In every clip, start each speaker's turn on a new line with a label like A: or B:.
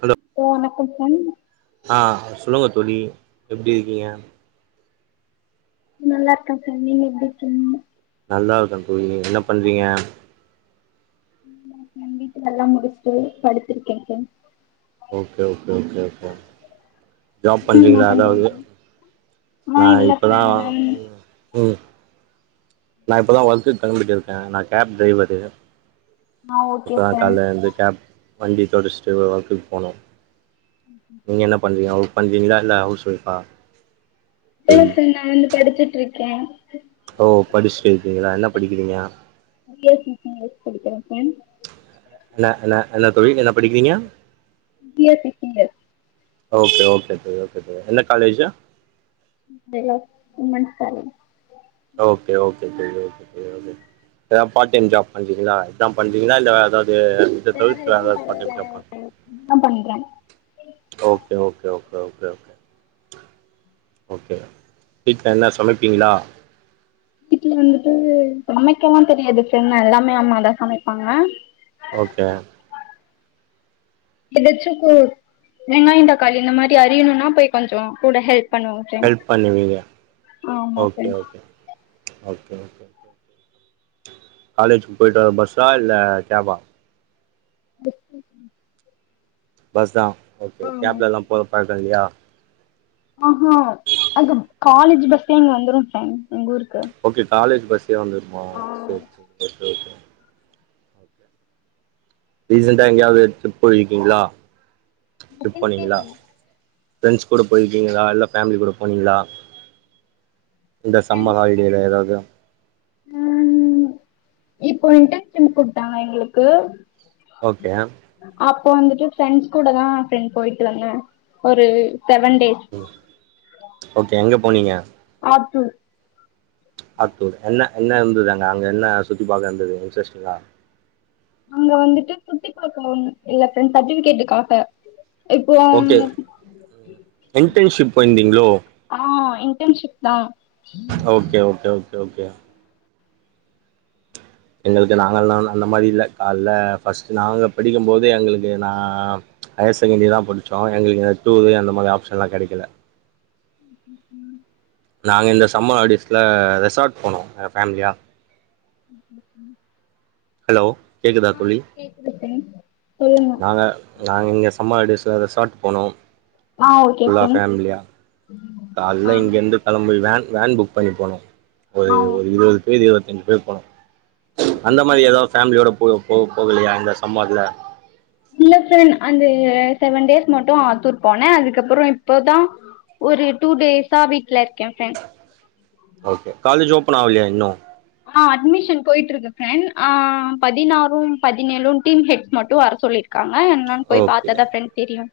A: hello
B: hello வணக்கம்
A: ஆ சொல்லுங்க தோழி எப்படி இருக்கீங்க
B: நல்லா இருக்கேன் சார் நீங்க எப்படி இருக்கீங்க
A: நல்லா இருக்கன் தோழி என்ன பண்றீங்க
B: ம் வீட்டு வேலல்லாம் முடிச்சுட்டு படுத்திருக்கேங்க sir
A: okay okay okay okay job
B: நீங்க என்ன
A: பண்ணறீங்களா ஏதாவது
B: பண்றீங்க ஆ
A: நா
B: இல்ல ஃப்ரெண்ட்
A: இப்பதான்
B: நான்
A: ம் நா இப்போ தான் வர்க்குக்கு கண்டுபிடிச்சு இருக்கேன் இருக்கேன் நான் கேப் டிரைவர்ரு
B: ஆ
A: இப்ப
B: ஓகே
A: தான்
B: சார்
A: காலைல எழுந்து கேப் வண்டி தொடச்சிட்டு ஒர்க்கு போனும் நீங்க என்ன பண்றீங்க வொர்க் பண்றீங்களா இல்ல ஹவுஸ் வைஃபா
B: இல்ல சார் நா வந்து படிச்சுட்டு இருக்கேன்
A: ஓ படிச்சிட்டு இருக்கீங்களா என்ன படிக்கிறீங்க
B: பிஎஸ்சி படிக்கிறேன் சார்
A: என்ன என்ன என்ன தோழி என்ன படிக்கிறீங்க
B: B S C [unintelligible]
A: okay okay தோழி ஓகே தோழி எந்த college
B: Stella women's college
A: okay okay தோழி ஓகே தோழி ஏதாவது பார்ட் டைம் ஜாப் பண்றீங்களா இதுதான் பண்றீங்களா இல்ல வேற ஏதாவது இத தவிர்த்து வேறு ஏதாவது பார்ட் டைம் ஜாப் பண்றீங்களா
B: இதுதான் பண்றேன்
A: okay okay okay okay okay okay என்ன சமைப்பீங்களா
B: வீட்டுல வந்துட்டு சமைக்கலாம் தெரியாது பிரண்ட் எல்லாமே அம்மாதான் சமைப்பாங்க
A: ஓகே
B: எதாச்சும் கூ வெங்காயம் தாக்காளி இந்த மாறி அறியணும்னா போய் கொஞ்சம் கூட ஹெல்ப் பண்ணுவாங்க ஃப்ரெண்ட்
A: ஹெல்ப் பண்ணுவீங்க
B: ஆமா
A: okay
B: friend
A: okay okay okay okay okay okay காலேஜுக்கு போயிட்டு வர பஸ்ஸா இல்ல கேஃப்பா
B: [unintelligible]
A: பஸ் தான் ஓகே
B: ஆமா
A: கேப்ல எல்லாம் போற பழக்கம் இல்லியா
B: ஆஹா அங்க காலேஜ் பஸ்ல இங்க வந்துரும் டைம்க்கு எங்க ஊருக்கு
A: ஓகே காலேஜ் பஸ்யே வந்துடுமா
B: ஆ
A: சரி சரி ஓகே ஓகே ரீசன்டா எங்கேயாவது ரிப் போயிருக்கீங்களா டரிப்
B: அதுக்குன்
A: போனீங்களா
B: கேக்கல
A: ஃப்ரண்ட்ஸ் கூட போயிருக்கீங்களா இல்ல ஃபேமிலி கூட போனீங்களா இந்த சம்ம
B: ஃப்ரெண்ட்
A: ஹாலிடே எதாவ்தா
B: ம் இப்போ இன்டன்ஷிப் குட்த்தாங்க எங்களுக்கு
A: ஓகே
B: அப்போ வந்துட்டு ஃபிரெண்ஸ் கூட தா ஃபிரெண் போய்ட்டுவாங்க ஒரு செவன் டேஸ்
A: ம் ஓகே எங்க போனீங்க
B: ஆத்தூரு
A: ஆத்தூர் என்ன என்ன இருந்தது அங்க அங்க என்ன சுத்தி பாக்க இருந்தது இன்ட்ரஸ்டிங்கா
B: அங்க வந்துட்டு சுத்தி பாக்கணுன் இல்ல ஃபிரெண் சர்டிஃபிகேட்டுக்காக
A: ஓகே இன்டன்ஷிப் போயிர்ந்தீங்ளோ
B: ஆ இன்டன்ஷிப்தா
A: ஓகே ஓகே ஓகே ஓகே எங்ளுக்கு நாங்களாலா அந்த மாரி இல்ல கால்ல ஃபஸ்ட்டு நாங்க படிக்கும்போது எங்களுக்கு நான் ஹையர் செகெண்ட்ரிதா படிச்சோ எங்ளுக்கு இந்த டூரு அந்த மாரி ஆப்ஷன்லா கெடைக்குல
B: ம் ம் ம்
A: நாங்க இந்த சம்ம ஹால்டேஸ்ல ரெசார்ட் போனோ எங்க ஃபேம்லியா
B: ம் ம் ம்
A: ஹலோ கேக்குதா தோழி
B: கேக்குது ஃப்ரெண்ட் சொல்லுங்க
A: நாங்க நாங்க எங்க சம்மஹாலிடேஸ்ல ரெசார்ட்டு போனோ
B: ஆ ஓகே
A: ஃபுல்லா
B: ஃபிரெண்
A: ஃபேமிலியா கால்ல இங்க இருந்து கெளம்பி வேன் வேன் புக் பண்ணி போனோ ஒரு
B: ஆ
A: ஒரு
B: ஓகே
A: இருவது வய்து இருவத்தஞ்சு பேர் போனோ அந்த மாரி எதோ ஃபேம்லியோட போ போ போகுலையா இந்த சம்மர்ல
B: இல்ல ஃபிரெண் அந்த செவன் டேஸ் மட்டு ஆத்தூர் போனே அதுக்கப்புறோ இப்பதா ஒரு டூ டேஸா வீட்ல இருக்கே ஃப்ரெண்
A: ஓகே காலேஜ் ஓப்பன் ஆவலயா இன்னு
B: ஆ அட்மிஷன் போய்ட்ருக்கு ஃப்ரெண் ஆ பதினாறு பதினேழு டீம் ஹெட்ஸ் மட்டு வர சொல்லிர் க்காங்க என்னன் போய்
A: ஓகே
B: பாத்தாதா ஃபிரெண் தெரியு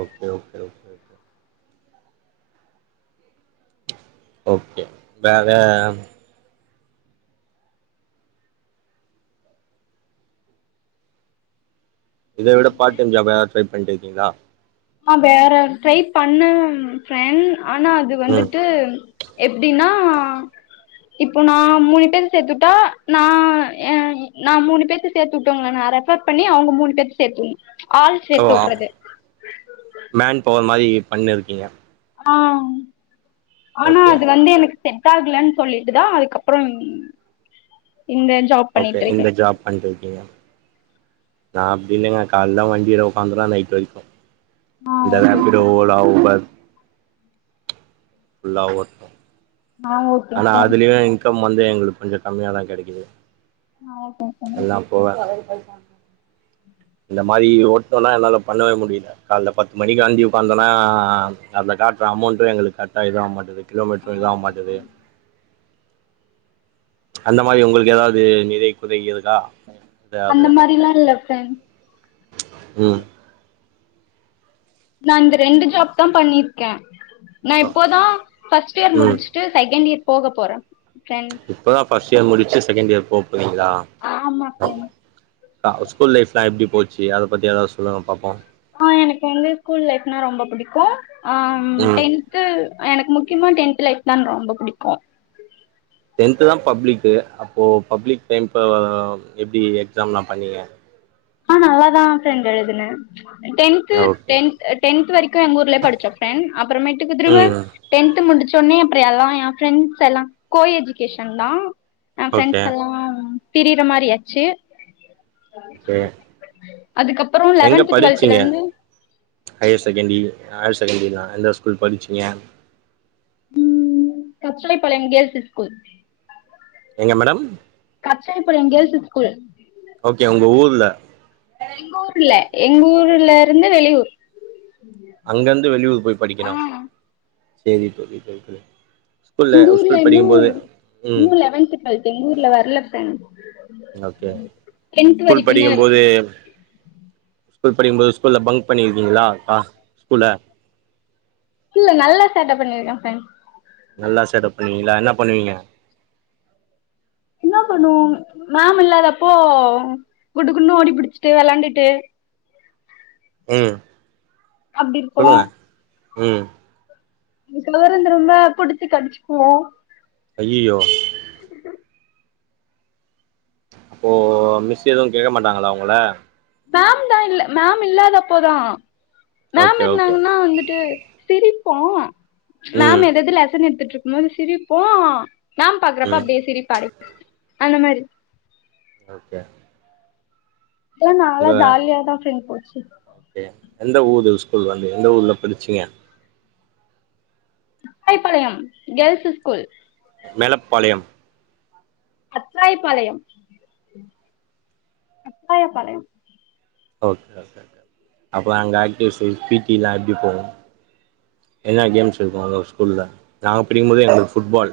A: okay okay okay okay okay வேற இத விட பாட் டைம் ஜாப் எதாது ட்ரை பண்ட்டிருக்கீங்ளா
B: ஆ வேற ட்ரை பண்ண ஃப்ரெண் ஆனா அது
A: ம்
B: வந்துட்டு எப்டினா இப்போ நா மூணு பேர சேத்துட்டா நா ஏன் நா மூணு பேத்த சேத்து உட்டோங்குளானா ரெஃபர் பண்ணி அவுங்க மூணு பேத்த சேத்துவுண் ஆள் சேத்து
A: ஓ
B: உட்றது
A: மேன் பவர் மாரி பண்ணிருக்கீங்க
B: ஆ ஆனா
A: ஓகே
B: அது வந்து எனக்கு செட்டாகுலன் சொல்லிட்டுதா அதுக்கப்புறோ இந்த ஜாப்
A: ஓகே
B: பண்ணிட்டு இருக்கே
A: இந்த ஜாப் பண்ணிட்டிருக்கீங்க நா அப்டி இல்லங்க கால்ல வண்டில உக்காந்துனா நைட்டு வரைக்கு
B: ஆ
A: இந்த
B: ஓகே
A: ராபிடோ ஓலா ஊப்பர் ஃபுல்லா ஓட்
B: நாங்க
A: ஆனா அதுலியு இன்கம் வந்து எங்களுக்கு கொஞ்சோ கம்மியாதா கெடைக்குது
B: நடக்கு
A: போவ இந்த மாரி ஓட்னோனா என்னால பண்ணவே முடில கால்ல பத்து மணிக்கு வண்டி உக்காந்தோனா அதுல காட்ற அமௌண்ட்டு எங்களுக்கு கர்ட்டா இது ஆக மாட்டுது
B: ஆ
A: கிலோமீட்ரு இதாவ
B: ஓகே
A: மாட்டுது
B: ஃப்ரெண்ட்
A: அந்த மாரி உங்களுக் ஏதாவ்து நிறை குறை இருக்கா எதாவது
B: அந்த மாரில்லா இல்ல ஃப்ரெண்ட்
A: ம்
B: நா இந்த ரெண்டு ஜாப் தா பண்ணிருக்கே நா இப்போதா ஃபர்ஸ்ட் இயர்
A: ம்
B: முடிச்சு டு செகண்ட் இயர் போக போறே ஃப்ரெண்ட்
A: இப்ப தா ஃபஸ்ட் இயர் முடிச்சு செகண்ட் இயர் போப் போரிங்ளா
B: ஆமா ஃப்ரெண்ட்
A: அ ஸ்கூல் லைஃப்லா எப்டி போச்சி அத பத்தி ஏதா சொல்லுங்க பாப்போ
B: ஆ எனக்கு வந்து ஸ்கூல் லைஃப்னா ரொம்ப புடிக்கு அ ம் டென் ன்த்து எனக்கு முக்கியமா டென்த் லைப் தா ரொம்ப புடிக்கு
A: டென்த்து தா பப்ளிக்கு அப்போ பப்ளிக் டைம்ப்போ எப்டி எக்ஸாம்லா பண்ணிய
B: ஆ நல்லாதா ஃப்ரெண்ட் எழுதுனே டென்த்து
A: ஓகே
B: டென் டென்த் வரைக்கு எங்க ஊர்லயே படிச்சோ ஃப்ரெண்ட் அப்புறமேட்டுக்கு திரும்ப
A: ம்
B: டென்த் முடிச்சொனே அப்ரோ எல்லா எ ஃப்ரெண்ட்ஸ் எல்லா கோ எஜுகேஷன் தா ஏ
A: ஓகே
B: ஃப்ரெண்ட்ஸ் எல்லா பிரியிற மாரி ஆச்சு
A: அ
B: அதுக்கப்றோ லெவன்த் டுவெல்த்ல வந்து
A: ஹையர் செகண்டி ஹையர் செகண்டரி லா எந்த ஸ்கூல் படிச்சிங்க
B: ம் கச்சுலை பழங்கியள்ஸிஸ் ஸ்கூல்
A: எங்க மேடம்
B: கச்சுலை பழங்கியள்ஸிஸ் ஸ்கூல்
A: ஓகே உங்க ஊர்ல
B: எங்க ஊர்ல எங்க ஊர்ல இருந்து வெளியூர்
A: அங்க இருந்து வெளியூர் போய்
B: ஆ
A: படிக்கணு செரி செரி செரி செரி ஸ்கூல்ல
B: எங்க
A: ஒரு ஸ்கூல் படிக்கும்போது ம்
B: அது எங்க ஊர்ல வரல ஃப்ரெண்ட்
A: ஓகே ஸ்கூல்
B: இருக்கு
A: படிக்கும்போது ஸ்கூல் படிக்கும்போது ஸ்கூல்ல பங்க் பண்ணிருக்கீங்ளா பா ஸ்கூல
B: இல்ல நல்லா சேட்ட பண்ணிருக்க ஃப்ரண்ட்
A: நல்லா சேட்ட பண்ணுவீங்ளா என்ன பண்ணுவீங்க
B: என்ன பண்ணுவோ மேம் இல்லாதப்போ குடுகுடுன்னு ஓடி பிடிச்சிட்டு விளாண்டுட்டு
A: ம்
B: அப்டி இருப்போ
A: சொல்லுங்க ம்
B: இதுக்குனு வேற திரும்ப புடிச்சி கடிச்சுக்குவோ
A: ஐய்யய்யோ ஓ மிஸ் எதுவு கேக்க மாட்டாங்களா உங்கள
B: மேம் தா இல்ல மேம் இல்லாத அப்போதா மேம்
A: ஓகே ஓகே
B: இருந்தாங்கன்னா வந்துட்டு சிரிப்போ மேம்
A: ம்
B: ஏதாது லெசன் எடுத்துட்டு இருக்கும்போது சிரிப்போ மேம் பாக்குறப்ப
A: ம்
B: அப்டியே சிரிப்ப அடக் அந்த மாரி
A: ஓகே
B: தோ நாலா ஜாலியாதா ஃப்ரெண்ட் போச்சு
A: கே எந்த ஊரு ஸ்கூல் வந்து ஊர்ல படிச்சிங்க
B: Athaipalayam girls school
A: Melapalayam
B: Athaipalayam Athaipalayam
A: okay okay அப்பறோ அங்க ஆக்டிவ்ஸ் பி டில்லா எப்டி போவு எதுன கேம்ஸ் இருக்கு ஸ்கூல்ல நாங்க படிக்குபோதுே எங்களுக்கு ஃபுட்பால்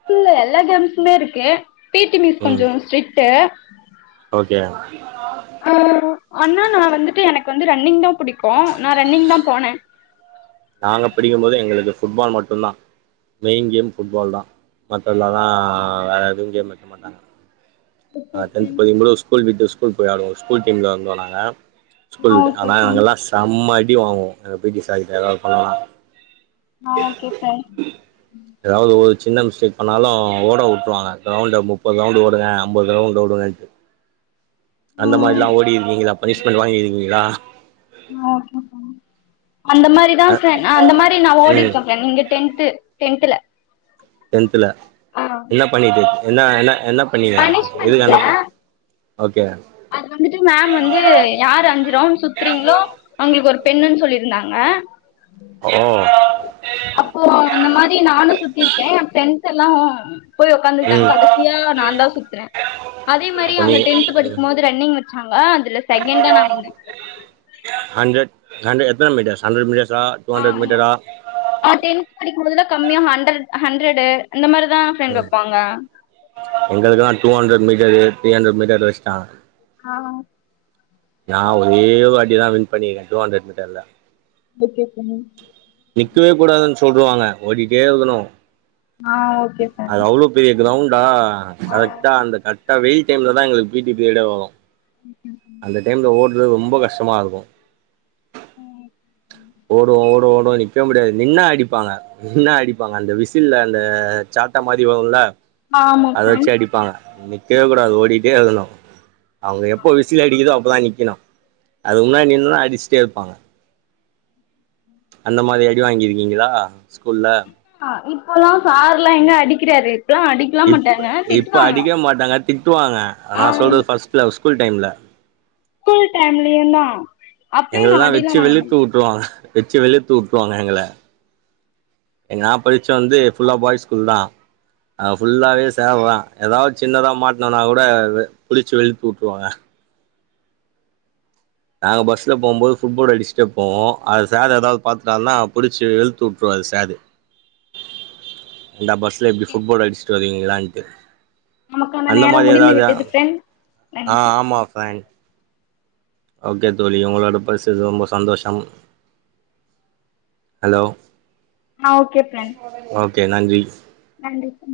B: ஸ்கூல்ல எல்லா கேம்ஸுமே இருக்கு பி டி மிஸ்
A: ம்
B: கொஞ்சோ ஸ்ட்ரிக்ட்
A: ஓகே
B: ஆனா நா வந்துட்டு எனக்கு வந்து ரன்னிங் தா புடிக்கு நா ரன்னிங் தா போனே
A: நாங்க படிக்கும்போது எங்களுக்கு புட்பால் மட்டுதா மெயின் கேம் ஃபுட்பால் தா மத்ததெல்லலா வேற எதுவு கேம் வைக்க மாட்டாங்க
B: ஓகே
A: அ டென்த்
B: ஃப்ரெண்ட்ஸ்
A: படிக்குபோது ஒரு ஸ்கூல் விட்டு ஸ்கூல் போயி ஆடுவோ ஸ்கூல் டீம்ல வந்தோ நாங்க ஸ்கூல்
B: ஆ
A: விட்டு
B: ஓகே
A: ஆனா
B: ஃப்ரெண்ட்ஸ்
A: நாங்கெல்லா செம்மடி வாங்குவோ எங்க பி டி சார்கிட்டல்லா
B: ஆ ஓகோ [unintelligible]
A: ஏதாவது ஒரு சின்ன மிஸ்டேக் பண்ணாலு ஓட உட்ருவாங்க ரவுண்ட முப்பது ரவுண்டு ஓடுங்க ஒம்பது ரவுண்ட் ஒடுங்கன்ட் அந்த
B: ம்
A: மாரிலா ஓடிருக்கீங்களா பனிஷ்மெண்ட் வாங்கிருக்கீங்களா
B: ஆ ஓகே ஃப்ரண்ட் அந்த மாதிரி தா
A: அ
B: ஃப்ர நா அந்த மாரி நா ஓடி
A: ம்
B: இருக்கே ஃப்ரண்ட் இங்க டென்த் டென்துல
A: டென்துல என்ன பண்ணிட்டு என்ன என்ன என்ன பண்ணிருக்காங்க
B: பனிஷ்மெண்ட்
A: எதுக்கு
B: இல்ல
A: அந்த ஓகே
B: அது வந்து மேம் வந்து யாரு அஞ்சு ரவுண்ட் சுத்துறீங்ளோ அவங்களுக்கு ஒரு பெண்ணுன்னு சொல்லிருந்தாங்க
A: ஓ
B: அப்போ அந்த மாரி நானு சுத்திருக்கே ஃப்ரண்ட்ஸெல்லா போயி உக்காந்துட்டாங்க
A: ம்
B: கடைசியா நா தா சுத்துன அதே மாரி
A: அப்ப
B: அங்க
A: நீங்க
B: டென்த் படிக்கும்போது து ரன்னிங் வச்சாங்க அதுல செகண்ட் தா நா வந்தே
A: ஹண்டர் ஹண்டர் எத்தன மீட்டர்ஸ் ஹண்ரட் மீட்டர்ஸா டூ ஹண்ட்ரட் மீட்டரா
B: அ டென்த் படிக்கும் போதுல்லா கம்மியா ஹண்டர் ஹண்டர்டு இந்த மாரிதா ஃப்ரெண்ட்
A: ம்
B: வைப்பாங்க
A: எங்களுக்கெல்லா two hundred metre three hundred metre வச்சிட்டாங்க
B: ஆ
A: நா ஒரே வாட்டிதா வின் பண்ணியிருக்க டூ ஹண்டரட் மீட்டர்ல
B: ஓகே ஃப்ரண்ட்
A: நிக்கவே கூடாதுன்னு சொல்ட்றுவாங்க ஓடிக்கிட்டே இருக்கணு
B: ஆ ஓகே ஃபேன்
A: அது அவ்ளோ பெரிய கிரௌண்டா கரெக்டா அந்த கர்ட்டா அந்த வெயில் டைம்ல தா எங்களுக்கு பி டி பிரியேட்டே வரு
B: ம் ஹும் ம்
A: அந்த டைம்ல ஓட்றது ரொம்ப கஷ்டமாகருக்கு
B: ம் ம்
A: ஓடுவோ ஓடுவோ ஓடுவோ நிக்க முடியாது நின்ன அடிப்பாங்க நின்னா அடிப்பாங்க அந்த விசில்ல அந்த சாட்ட மாரி வருல்ல
B: ஆமா
A: அத
B: ஃபேன்
A: வச்சு அடிப்பாங்க நிக்கவே கூடாது ஓடிட்டே இருக்கணு அவுங்க எப்போது விசில் அடிக்குதோ அப்போ தா நிக்கணு அதுக்கு முன்னாடி நின்னோனா அடிச்சுட்டேருப்பாங்க அந்த மாரி அடி வாங்கியிருக்கீங்களா ஸ்கூல்ல
B: இப்போல்லா சார்ல்லா எங்க அடிக்கிறாரு இப்புல்லா அடிக்
A: இப் இப்போ அடிக்க மாட்டாங்க திட்டுவாங்க நா
B: ஆ
A: சொல்றது ஃபஸ்ட்டுல ஸ்கூல் டைமில்ல
B: ஸ்கூல் டைம்மில்லயுதா
A: எங்கலெல்லா வெச்சு வெளுத்து உட்டுவாங்க வெச்சு வெளுத்து உட்டுருவாங்க எங்கள எ நா படிச்சது வந்து ஃபுல்ல பாய் ஸ்கூல் தா அ ஃபுல்லாவே சார்தா ஏதாவது சின்னதாக மாட்னனாக் கூட புடிச்சு வெளுத்து உட்டுருவாங்க நாங்க பஸ் போம்போது ஃபுட்போட் அடிச்ட்டே போவோ அது சார் ஏதா பாத்துட்டார்னா புடிச்ச வெளுத்து உட்ருவாரு சாரு இந்தா பஸ்ல இப்டி
B: மாட்ட
A: ஃபுட்போட் அடிச்சுட்டு வருவீங்களான்ட்டு
B: நமக்கான
A: அந்த மாரி
B: நேரம் முடிந்து
A: எதாது
B: விட்டது ஃப்ரெண்ட்
A: ஆ
B: நன்றி
A: ஆமா ஃப்ரெண்ட் ஓகே தோழி உங்களோட பேசுரது ரொம்ப சந்தோஷம் ஹலோ
B: ஆ ஓகே ஃப்ரண்ட்
A: ஓகே நன்றி
B: நன்றி பா